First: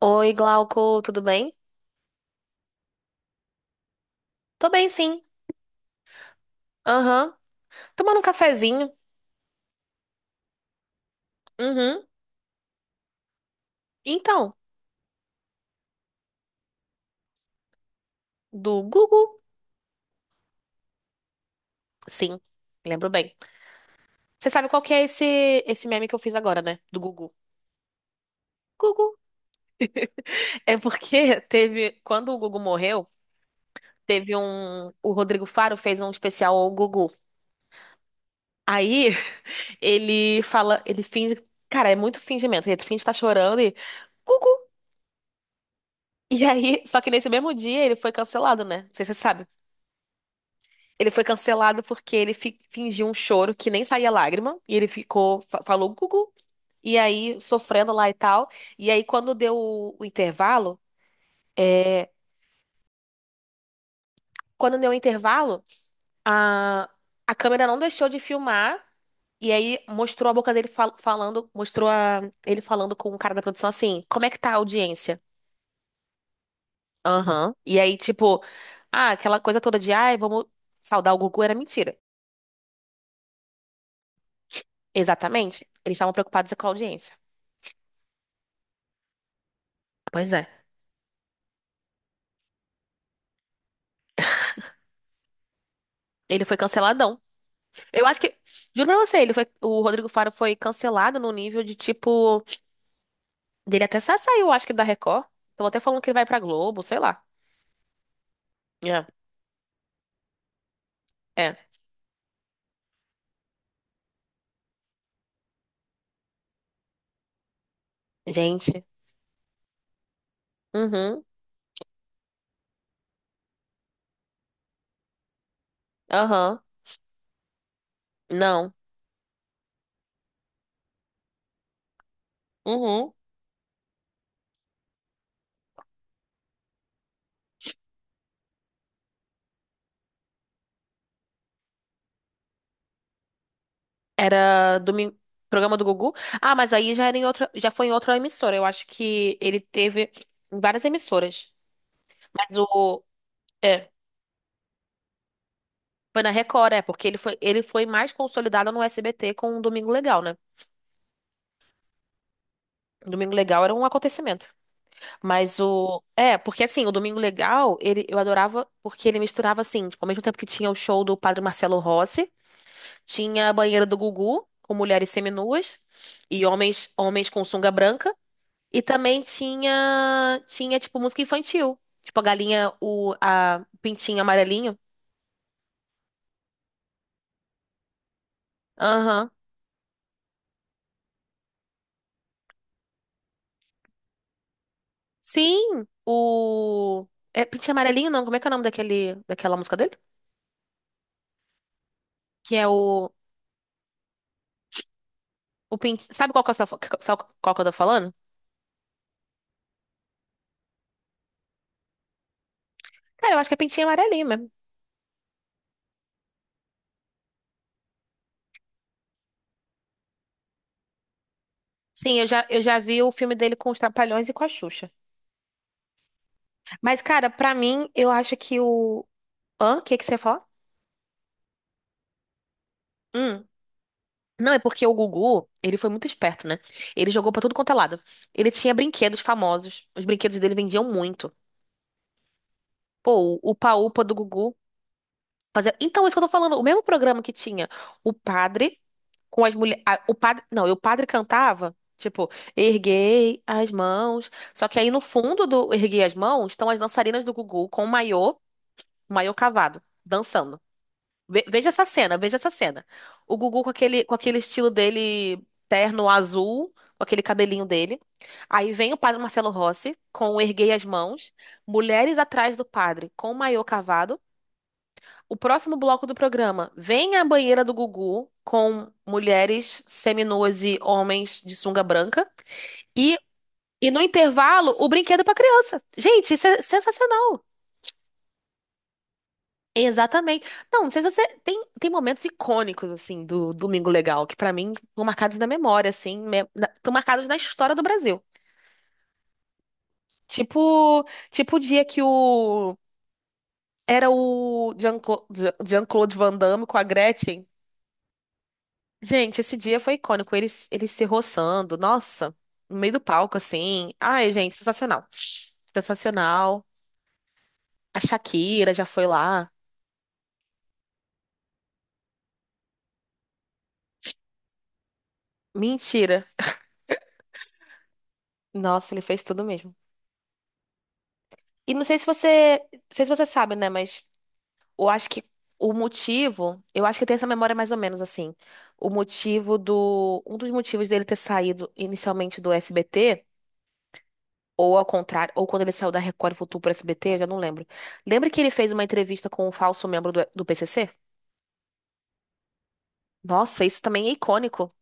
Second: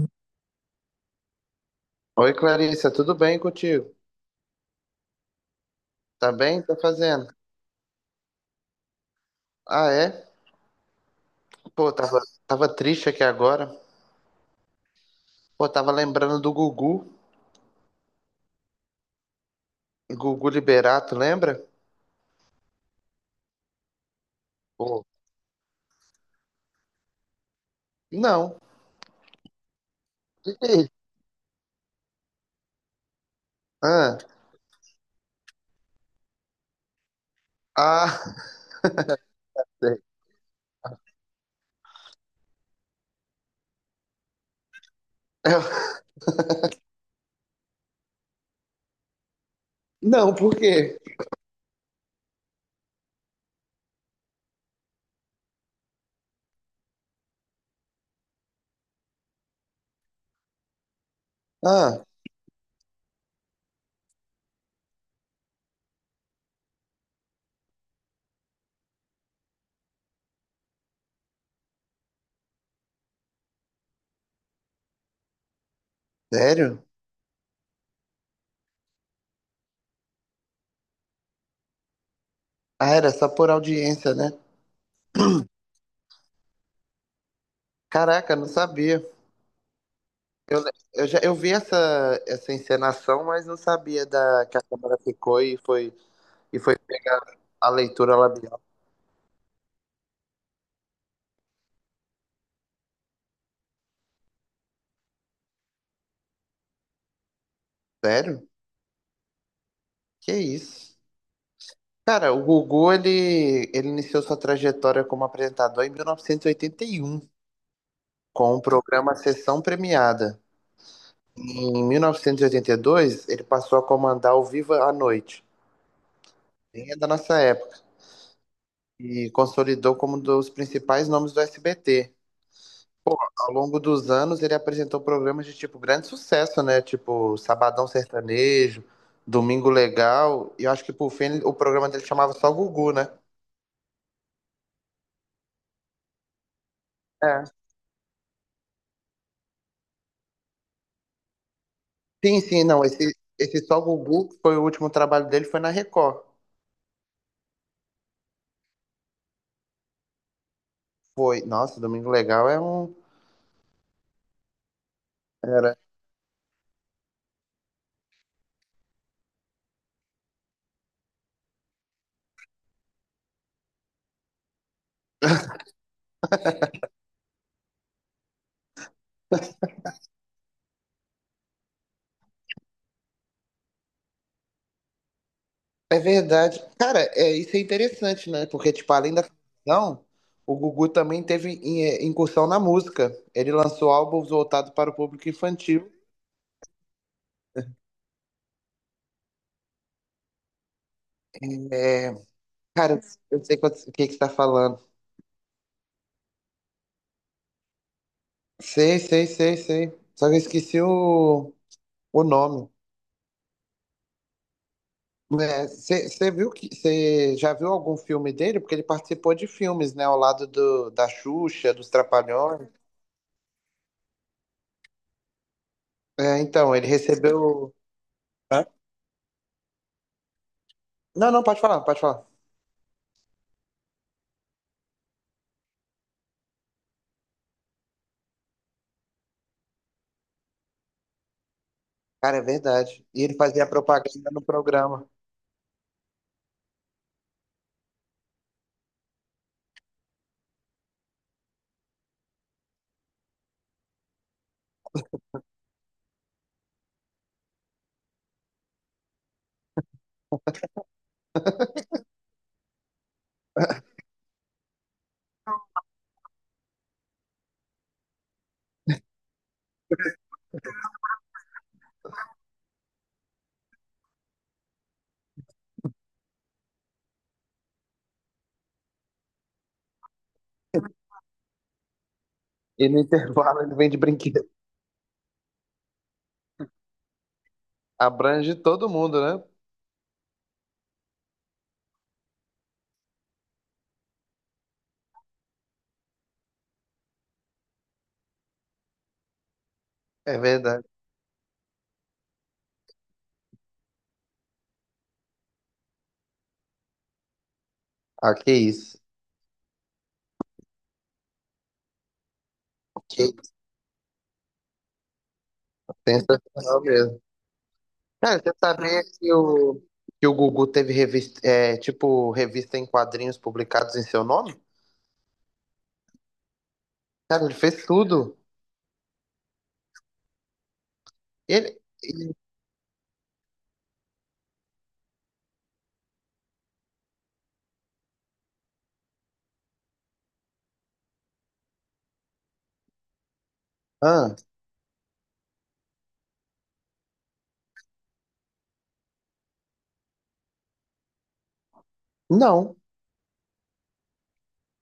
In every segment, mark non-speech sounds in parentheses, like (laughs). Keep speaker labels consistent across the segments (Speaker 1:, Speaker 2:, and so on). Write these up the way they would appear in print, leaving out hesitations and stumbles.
Speaker 1: Oi, Glauco, tudo bem?
Speaker 2: Oi, Clarissa, tudo bem contigo?
Speaker 1: Tô bem, sim.
Speaker 2: Tá bem? Tá fazendo?
Speaker 1: Aham. Tomando um cafezinho.
Speaker 2: Ah, é? Pô,
Speaker 1: Uhum.
Speaker 2: tava triste aqui agora.
Speaker 1: Então,
Speaker 2: Pô, tava lembrando do Gugu.
Speaker 1: do Gugu?
Speaker 2: Gugu Liberato, lembra?
Speaker 1: Sim, lembro bem. Você sabe qual que é
Speaker 2: Pô,
Speaker 1: esse meme que eu fiz agora, né? Do Gugu.
Speaker 2: não.
Speaker 1: Gugu.
Speaker 2: E
Speaker 1: É
Speaker 2: aí?
Speaker 1: porque (laughs) teve. Quando o Gugu morreu,
Speaker 2: Ah,
Speaker 1: teve um. O Rodrigo Faro fez um especial ao Gugu.
Speaker 2: ah, (laughs)
Speaker 1: Aí (laughs)
Speaker 2: sei.
Speaker 1: ele fala. Ele finge. Cara, é muito fingimento. Ele finge estar chorando e. Gugu!
Speaker 2: Eu-
Speaker 1: E aí, (laughs) só que nesse mesmo dia ele foi cancelado, né? Não sei se você sabe.
Speaker 2: não, por quê?
Speaker 1: Ele foi cancelado porque ele fingiu um choro que nem saía lágrima. E ele ficou, falou gugu, e aí sofrendo lá e tal. E aí, quando deu o intervalo,
Speaker 2: Ah,
Speaker 1: é, quando deu o intervalo, a, a câmera não deixou de filmar. E aí mostrou a boca dele falando, mostrou a- ele falando com o cara da produção assim, como é que tá a audiência?
Speaker 2: sério?
Speaker 1: Aham. E aí, tipo, ah, aquela coisa toda de, ai, vamos saudar o Gugu era mentira.
Speaker 2: Ah, era só por audiência, né?
Speaker 1: Exatamente. Eles estavam preocupados com a audiência.
Speaker 2: Caraca, não sabia.
Speaker 1: Pois é.
Speaker 2: Eu, le- eu já eu vi essa, essa encenação, mas não sabia da que a câmera ficou e foi
Speaker 1: Ele foi
Speaker 2: e foi pegar
Speaker 1: canceladão.
Speaker 2: a
Speaker 1: Eu
Speaker 2: leitura
Speaker 1: acho que,
Speaker 2: labial.
Speaker 1: juro pra você, o Rodrigo Faro foi cancelado no nível de tipo, dele até saiu, acho que da Record. Estão até falando que ele vai pra Globo, sei lá.
Speaker 2: Sério?
Speaker 1: É.
Speaker 2: Que isso?
Speaker 1: É.
Speaker 2: Cara, o Gugu, ele iniciou sua trajetória como apresentador em 1981, com o
Speaker 1: Gente.
Speaker 2: programa Sessão Premiada.
Speaker 1: Uhum.
Speaker 2: Em 1982, ele passou a comandar o Viva à Noite,
Speaker 1: Aham.
Speaker 2: bem é da nossa época,
Speaker 1: Não.
Speaker 2: e consolidou como um dos principais nomes do SBT.
Speaker 1: Uhum.
Speaker 2: Ao longo dos anos, ele apresentou programas de, tipo, grande sucesso, né? Tipo, Sabadão Sertanejo, Domingo Legal, e eu acho que, por fim, o programa dele chamava só Gugu, né?
Speaker 1: Era domingo, programa do Gugu. Ah, mas aí já era em
Speaker 2: É.
Speaker 1: outra, já foi em outra emissora. Eu acho que ele teve em várias emissoras.
Speaker 2: Sim,
Speaker 1: Mas
Speaker 2: sim, não.
Speaker 1: o
Speaker 2: Esse Só
Speaker 1: é,
Speaker 2: Gugu, que foi o último trabalho dele, foi na
Speaker 1: foi
Speaker 2: Record.
Speaker 1: na Record, é, porque ele foi mais consolidado no SBT com o Domingo Legal, né?
Speaker 2: Foi. Nossa, Domingo Legal é um.
Speaker 1: O Domingo Legal era um acontecimento. Mas
Speaker 2: Era.
Speaker 1: o. É, porque assim, o Domingo Legal, ele, eu adorava porque ele misturava assim, tipo, ao mesmo tempo que tinha o show do Padre Marcelo Rossi, tinha a banheira do Gugu, com mulheres seminuas e homens, homens com sunga branca, e também tinha, tinha tipo, música infantil. Tipo, a galinha, o a pintinho amarelinho.
Speaker 2: É verdade. Cara, é, isso é interessante, né? Porque, tipo, além da
Speaker 1: Aham.
Speaker 2: ficção, o Gugu também teve incursão na música. Ele lançou álbuns voltados para o público
Speaker 1: Sim,
Speaker 2: infantil.
Speaker 1: o. É pintinho amarelinho, não? Como é que é o nome daquele, daquela música dele?
Speaker 2: É,
Speaker 1: Que é
Speaker 2: cara,
Speaker 1: o.
Speaker 2: eu sei o que que você tá falando.
Speaker 1: O pint... Sabe qual que eu tô, qual que eu tô falando?
Speaker 2: Sei, sei, sei, sei. Só que eu esqueci o nome.
Speaker 1: Cara, eu acho que é pintinho amarelinho mesmo.
Speaker 2: Você viu que você já viu algum filme dele? Porque ele participou de filmes, né? Ao lado do, da Xuxa, dos
Speaker 1: Sim, eu
Speaker 2: Trapalhões.
Speaker 1: já vi o filme dele com os Trapalhões e com a Xuxa.
Speaker 2: É, então, ele
Speaker 1: Mas, cara, pra
Speaker 2: recebeu.
Speaker 1: mim, eu acho que
Speaker 2: Hã?
Speaker 1: o. Hã? O que que você ia falar?
Speaker 2: Não, não, pode falar, pode falar.
Speaker 1: Hum. Não, é porque o Gugu, ele foi muito esperto, né? Ele jogou pra tudo quanto é lado. Ele tinha brinquedos famosos. Os brinquedos dele vendiam muito.
Speaker 2: Cara, é verdade. E ele
Speaker 1: Pô, o
Speaker 2: fazia
Speaker 1: Upa-Upa do
Speaker 2: propaganda no
Speaker 1: Gugu.
Speaker 2: programa.
Speaker 1: Fazia... Então, isso que eu tô falando. O mesmo programa que tinha o padre com as mulheres. O padre. Não, e o padre cantava. Tipo, erguei as mãos. Só que aí no fundo do erguei as mãos estão as dançarinas do Gugu com o maiô. Maiô cavado, dançando. Veja essa cena, veja essa cena. O Gugu com aquele estilo dele, terno azul, com aquele cabelinho dele. Aí vem o padre Marcelo Rossi com o Erguei as Mãos, mulheres atrás do padre com o maiô cavado. O próximo bloco do programa vem a banheira do Gugu com mulheres seminuas e homens de sunga branca.
Speaker 2: E no
Speaker 1: E,
Speaker 2: intervalo ele
Speaker 1: e
Speaker 2: vende
Speaker 1: no
Speaker 2: brinquedo.
Speaker 1: intervalo, o brinquedo para criança. Gente, isso é sensacional.
Speaker 2: Abrange todo mundo, né?
Speaker 1: Exatamente. Não, não sei se você tem, tem momentos icônicos assim do Domingo Legal que pra mim estão marcados na memória assim, estão marcados na história do Brasil.
Speaker 2: É verdade.
Speaker 1: Tipo, tipo o dia que o era o Jean-Claude Van Damme com a Gretchen.
Speaker 2: Ah, que isso.
Speaker 1: Gente, esse dia foi icônico, eles se roçando, nossa, no meio do
Speaker 2: Que
Speaker 1: palco assim. Ai, gente, sensacional. Sensacional.
Speaker 2: sensacional mesmo.
Speaker 1: A
Speaker 2: Cara, você
Speaker 1: Shakira já
Speaker 2: sabia
Speaker 1: foi
Speaker 2: que
Speaker 1: lá.
Speaker 2: o, que o Gugu teve revista, tipo, revista em quadrinhos publicados em seu nome?
Speaker 1: Mentira.
Speaker 2: Cara, ele fez tudo.
Speaker 1: Nossa, ele fez tudo mesmo. E
Speaker 2: Ele.
Speaker 1: não sei se você, não sei se você sabe, né, mas eu acho que o motivo, eu acho que tem essa memória mais ou menos assim. O motivo do, um dos motivos dele ter saído inicialmente do SBT,
Speaker 2: Ah,
Speaker 1: ou ao contrário, ou quando ele saiu da Record e voltou pro SBT, eu já não lembro. Lembra que ele fez uma entrevista com um falso membro do PCC?
Speaker 2: não.
Speaker 1: Nossa, isso também é icônico.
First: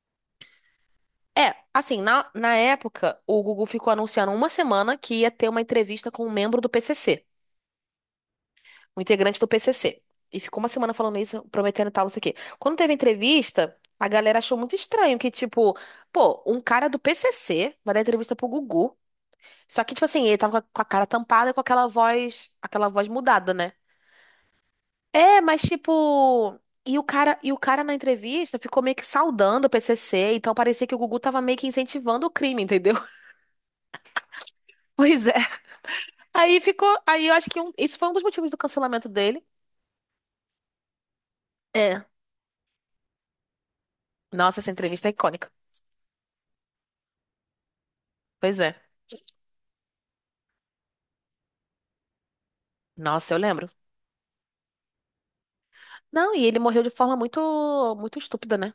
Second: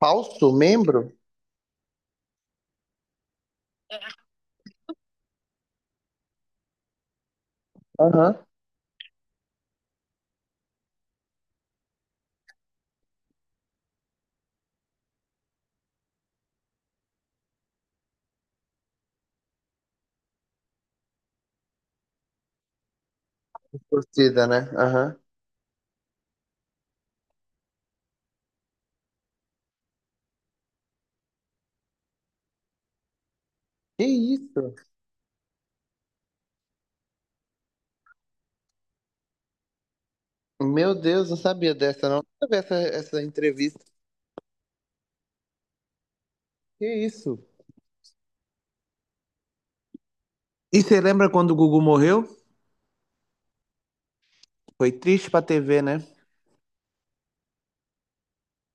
Speaker 2: Falso membro?
Speaker 1: É, assim, na, na época, o Gugu ficou anunciando uma semana que ia ter uma entrevista com um membro do PCC.
Speaker 2: Aham.
Speaker 1: Um integrante do PCC. E ficou uma semana falando isso, prometendo tal, não sei o quê. Quando teve entrevista, a galera achou muito estranho que, tipo, pô, um cara do PCC vai dar entrevista pro Gugu. Só que, tipo assim, ele tava com a cara tampada e com aquela voz mudada, né?
Speaker 2: Torcida, né? Aham.
Speaker 1: É, mas tipo, e o cara na entrevista ficou meio que saudando o PCC, então parecia que o Gugu tava meio que incentivando o crime, entendeu? (laughs)
Speaker 2: Que isso?
Speaker 1: Pois é. Aí ficou, aí eu acho que um- isso foi um dos motivos do cancelamento dele.
Speaker 2: Meu Deus, não sabia
Speaker 1: É.
Speaker 2: dessa, não. Nunca vi essa entrevista.
Speaker 1: Nossa, essa entrevista é icônica.
Speaker 2: Que isso?
Speaker 1: Pois é.
Speaker 2: E você lembra quando o Gugu morreu?
Speaker 1: Nossa, eu lembro.
Speaker 2: Foi triste pra TV, né?
Speaker 1: Não, e ele morreu de forma muito, muito estúpida, né?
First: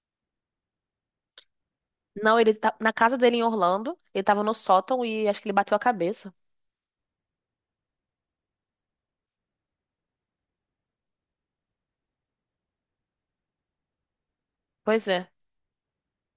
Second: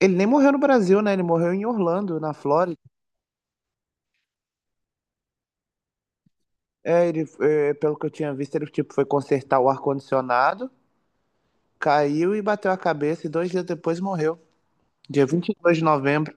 Speaker 2: Ele nem morreu no Brasil, né? Ele morreu em Orlando, na
Speaker 1: Não, ele tá
Speaker 2: Flórida.
Speaker 1: na casa dele em Orlando, ele tava no sótão e acho que ele bateu a cabeça.
Speaker 2: É, ele, pelo que eu tinha visto, ele tipo, foi consertar o ar-condicionado, caiu e bateu a cabeça, e dois dias depois morreu.
Speaker 1: Pois
Speaker 2: Dia
Speaker 1: é.
Speaker 2: 22 de novembro.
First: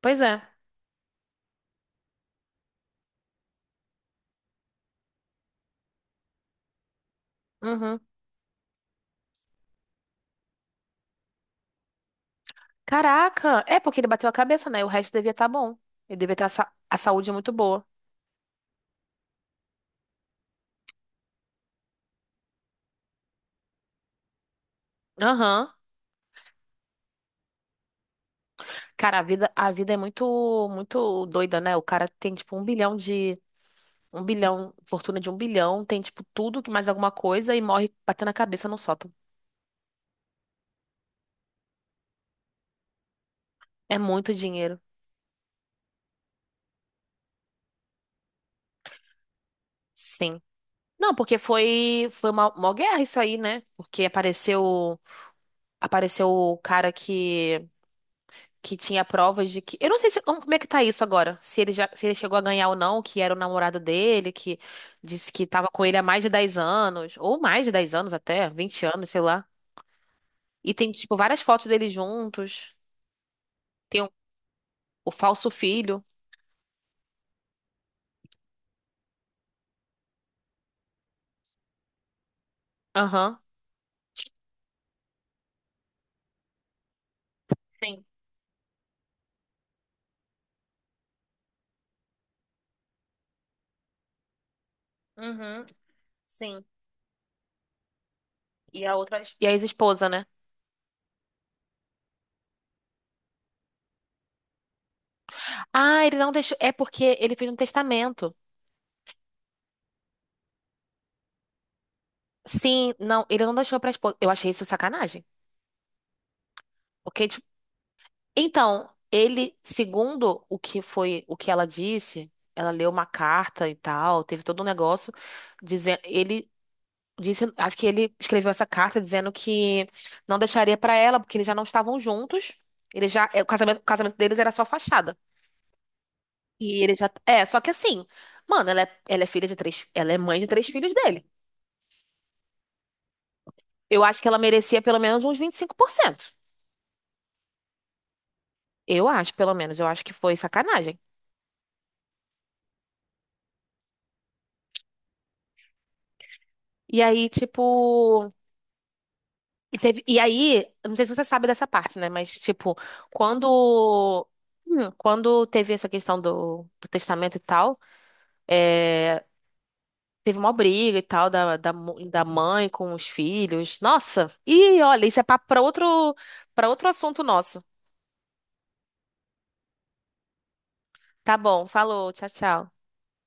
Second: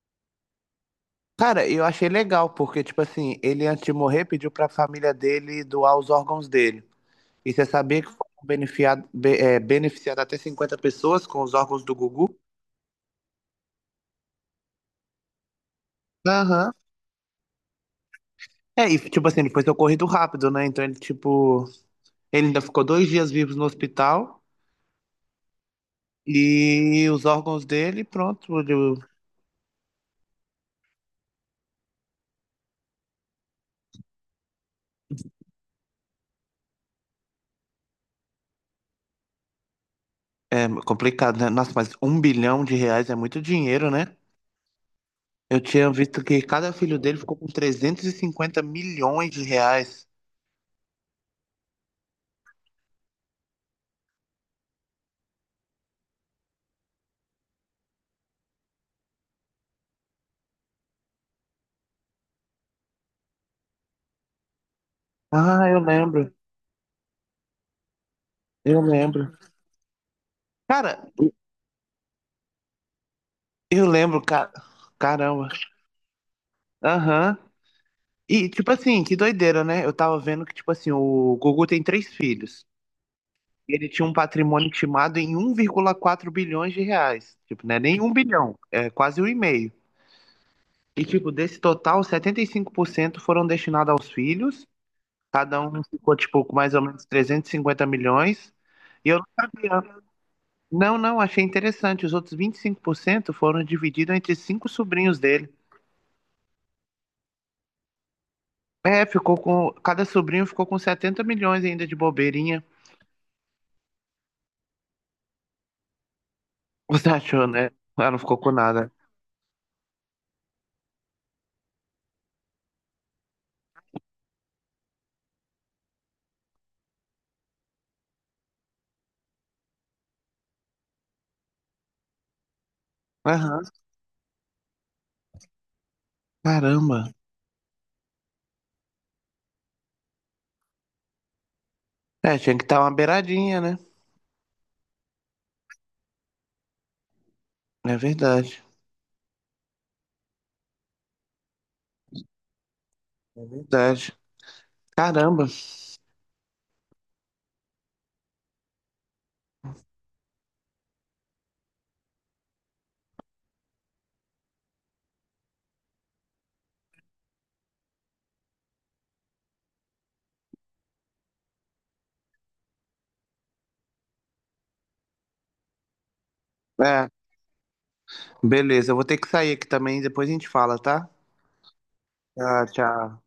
Speaker 1: Pois é.
Speaker 2: Cara, eu achei legal, porque, tipo assim, ele antes de morrer pediu pra família dele doar os órgãos dele. E você
Speaker 1: Uhum.
Speaker 2: sabia que foram beneficiadas até 50 pessoas com os órgãos do Gugu?
Speaker 1: Caraca, é porque ele bateu a cabeça, né? O resto devia estar bom. Ele devia ter a,
Speaker 2: Aham.
Speaker 1: a saúde muito boa.
Speaker 2: É, e, tipo assim, ele foi socorrido rápido, né? Então ele, tipo, ele ainda ficou dois dias vivos no hospital
Speaker 1: Aham.
Speaker 2: e os órgãos dele, pronto.
Speaker 1: Cara, a vida é muito, muito doida, né? O cara tem tipo um bilhão de, um bilhão, fortuna de um bilhão, tem tipo tudo que mais alguma coisa e morre batendo a cabeça no sótão.
Speaker 2: É complicado, né? Nossa, mas um bilhão de reais é muito dinheiro,
Speaker 1: É
Speaker 2: né?
Speaker 1: muito dinheiro.
Speaker 2: Eu tinha visto que cada filho dele ficou com 350 milhões de reais.
Speaker 1: Sim. Não, porque foi uma guerra isso aí, né? Porque apareceu o cara que tinha provas de que eu não sei se, como, como é que tá isso agora, se ele já se ele chegou a ganhar ou não, que era o namorado dele, que disse que
Speaker 2: Ah,
Speaker 1: tava
Speaker 2: eu
Speaker 1: com ele há mais de
Speaker 2: lembro.
Speaker 1: 10 anos, ou mais de 10 anos até,
Speaker 2: Eu
Speaker 1: 20 anos, sei
Speaker 2: lembro.
Speaker 1: lá. E tem
Speaker 2: Cara,
Speaker 1: tipo várias fotos deles juntos.
Speaker 2: eu
Speaker 1: Tem
Speaker 2: lembro, cara.
Speaker 1: o
Speaker 2: Caramba.
Speaker 1: falso filho.
Speaker 2: Aham. E, tipo assim, que doideira, né? Eu tava vendo que, tipo assim, o Gugu tem três filhos.
Speaker 1: Aham.
Speaker 2: Ele tinha um patrimônio estimado em 1,4 bilhões de reais. Tipo, não é nem
Speaker 1: Sim.
Speaker 2: um bilhão, é quase um e meio. E, tipo, desse total, 75% foram destinados aos filhos. Cada
Speaker 1: Uhum.
Speaker 2: um ficou, tipo, com
Speaker 1: Sim.
Speaker 2: mais ou menos 350 milhões.
Speaker 1: E a
Speaker 2: E eu
Speaker 1: outra
Speaker 2: não
Speaker 1: e a
Speaker 2: sabia.
Speaker 1: ex-esposa, né?
Speaker 2: Não, não, achei interessante. Os outros 25% foram divididos entre cinco sobrinhos dele.
Speaker 1: Ah, ele não deixou. É porque ele fez um testamento.
Speaker 2: É, ficou com. Cada sobrinho ficou com 70 milhões ainda de bobeirinha.
Speaker 1: Sim, não, ele não deixou pra esposa. Eu achei isso sacanagem.
Speaker 2: Você
Speaker 1: Porque, tipo,
Speaker 2: achou, né? Ela não ficou com
Speaker 1: então,
Speaker 2: nada.
Speaker 1: ele, segundo o que foi, o que ela disse, ela leu uma carta e tal, teve todo um negócio dizendo, ele disse, acho que ele escreveu essa carta dizendo que não deixaria pra ela, porque eles já não estavam juntos. Ele já, é,
Speaker 2: Aham,
Speaker 1: o casamento deles era só fachada. E ele já,
Speaker 2: caramba.
Speaker 1: é, só que assim, mano, ela é mãe de 3 filhos dele.
Speaker 2: É, tinha que estar uma beiradinha, né?
Speaker 1: Eu acho que ela merecia pelo menos uns 25%.
Speaker 2: É verdade.
Speaker 1: Eu acho, pelo menos. Eu acho que foi sacanagem.
Speaker 2: É verdade. Caramba.
Speaker 1: E aí, tipo. E, e aí, eu não sei se você sabe dessa parte, né? Mas, tipo, quando. Quando teve essa questão do testamento e tal, é, teve uma briga e tal da, da mãe com os filhos. Nossa! E olha, isso é papo pra outro, para outro
Speaker 2: É,
Speaker 1: assunto nosso.
Speaker 2: beleza. Eu vou ter que sair aqui também, depois a gente fala, tá?
Speaker 1: Tá bom, falou, tchau,
Speaker 2: Tchau,
Speaker 1: tchau.
Speaker 2: tchau.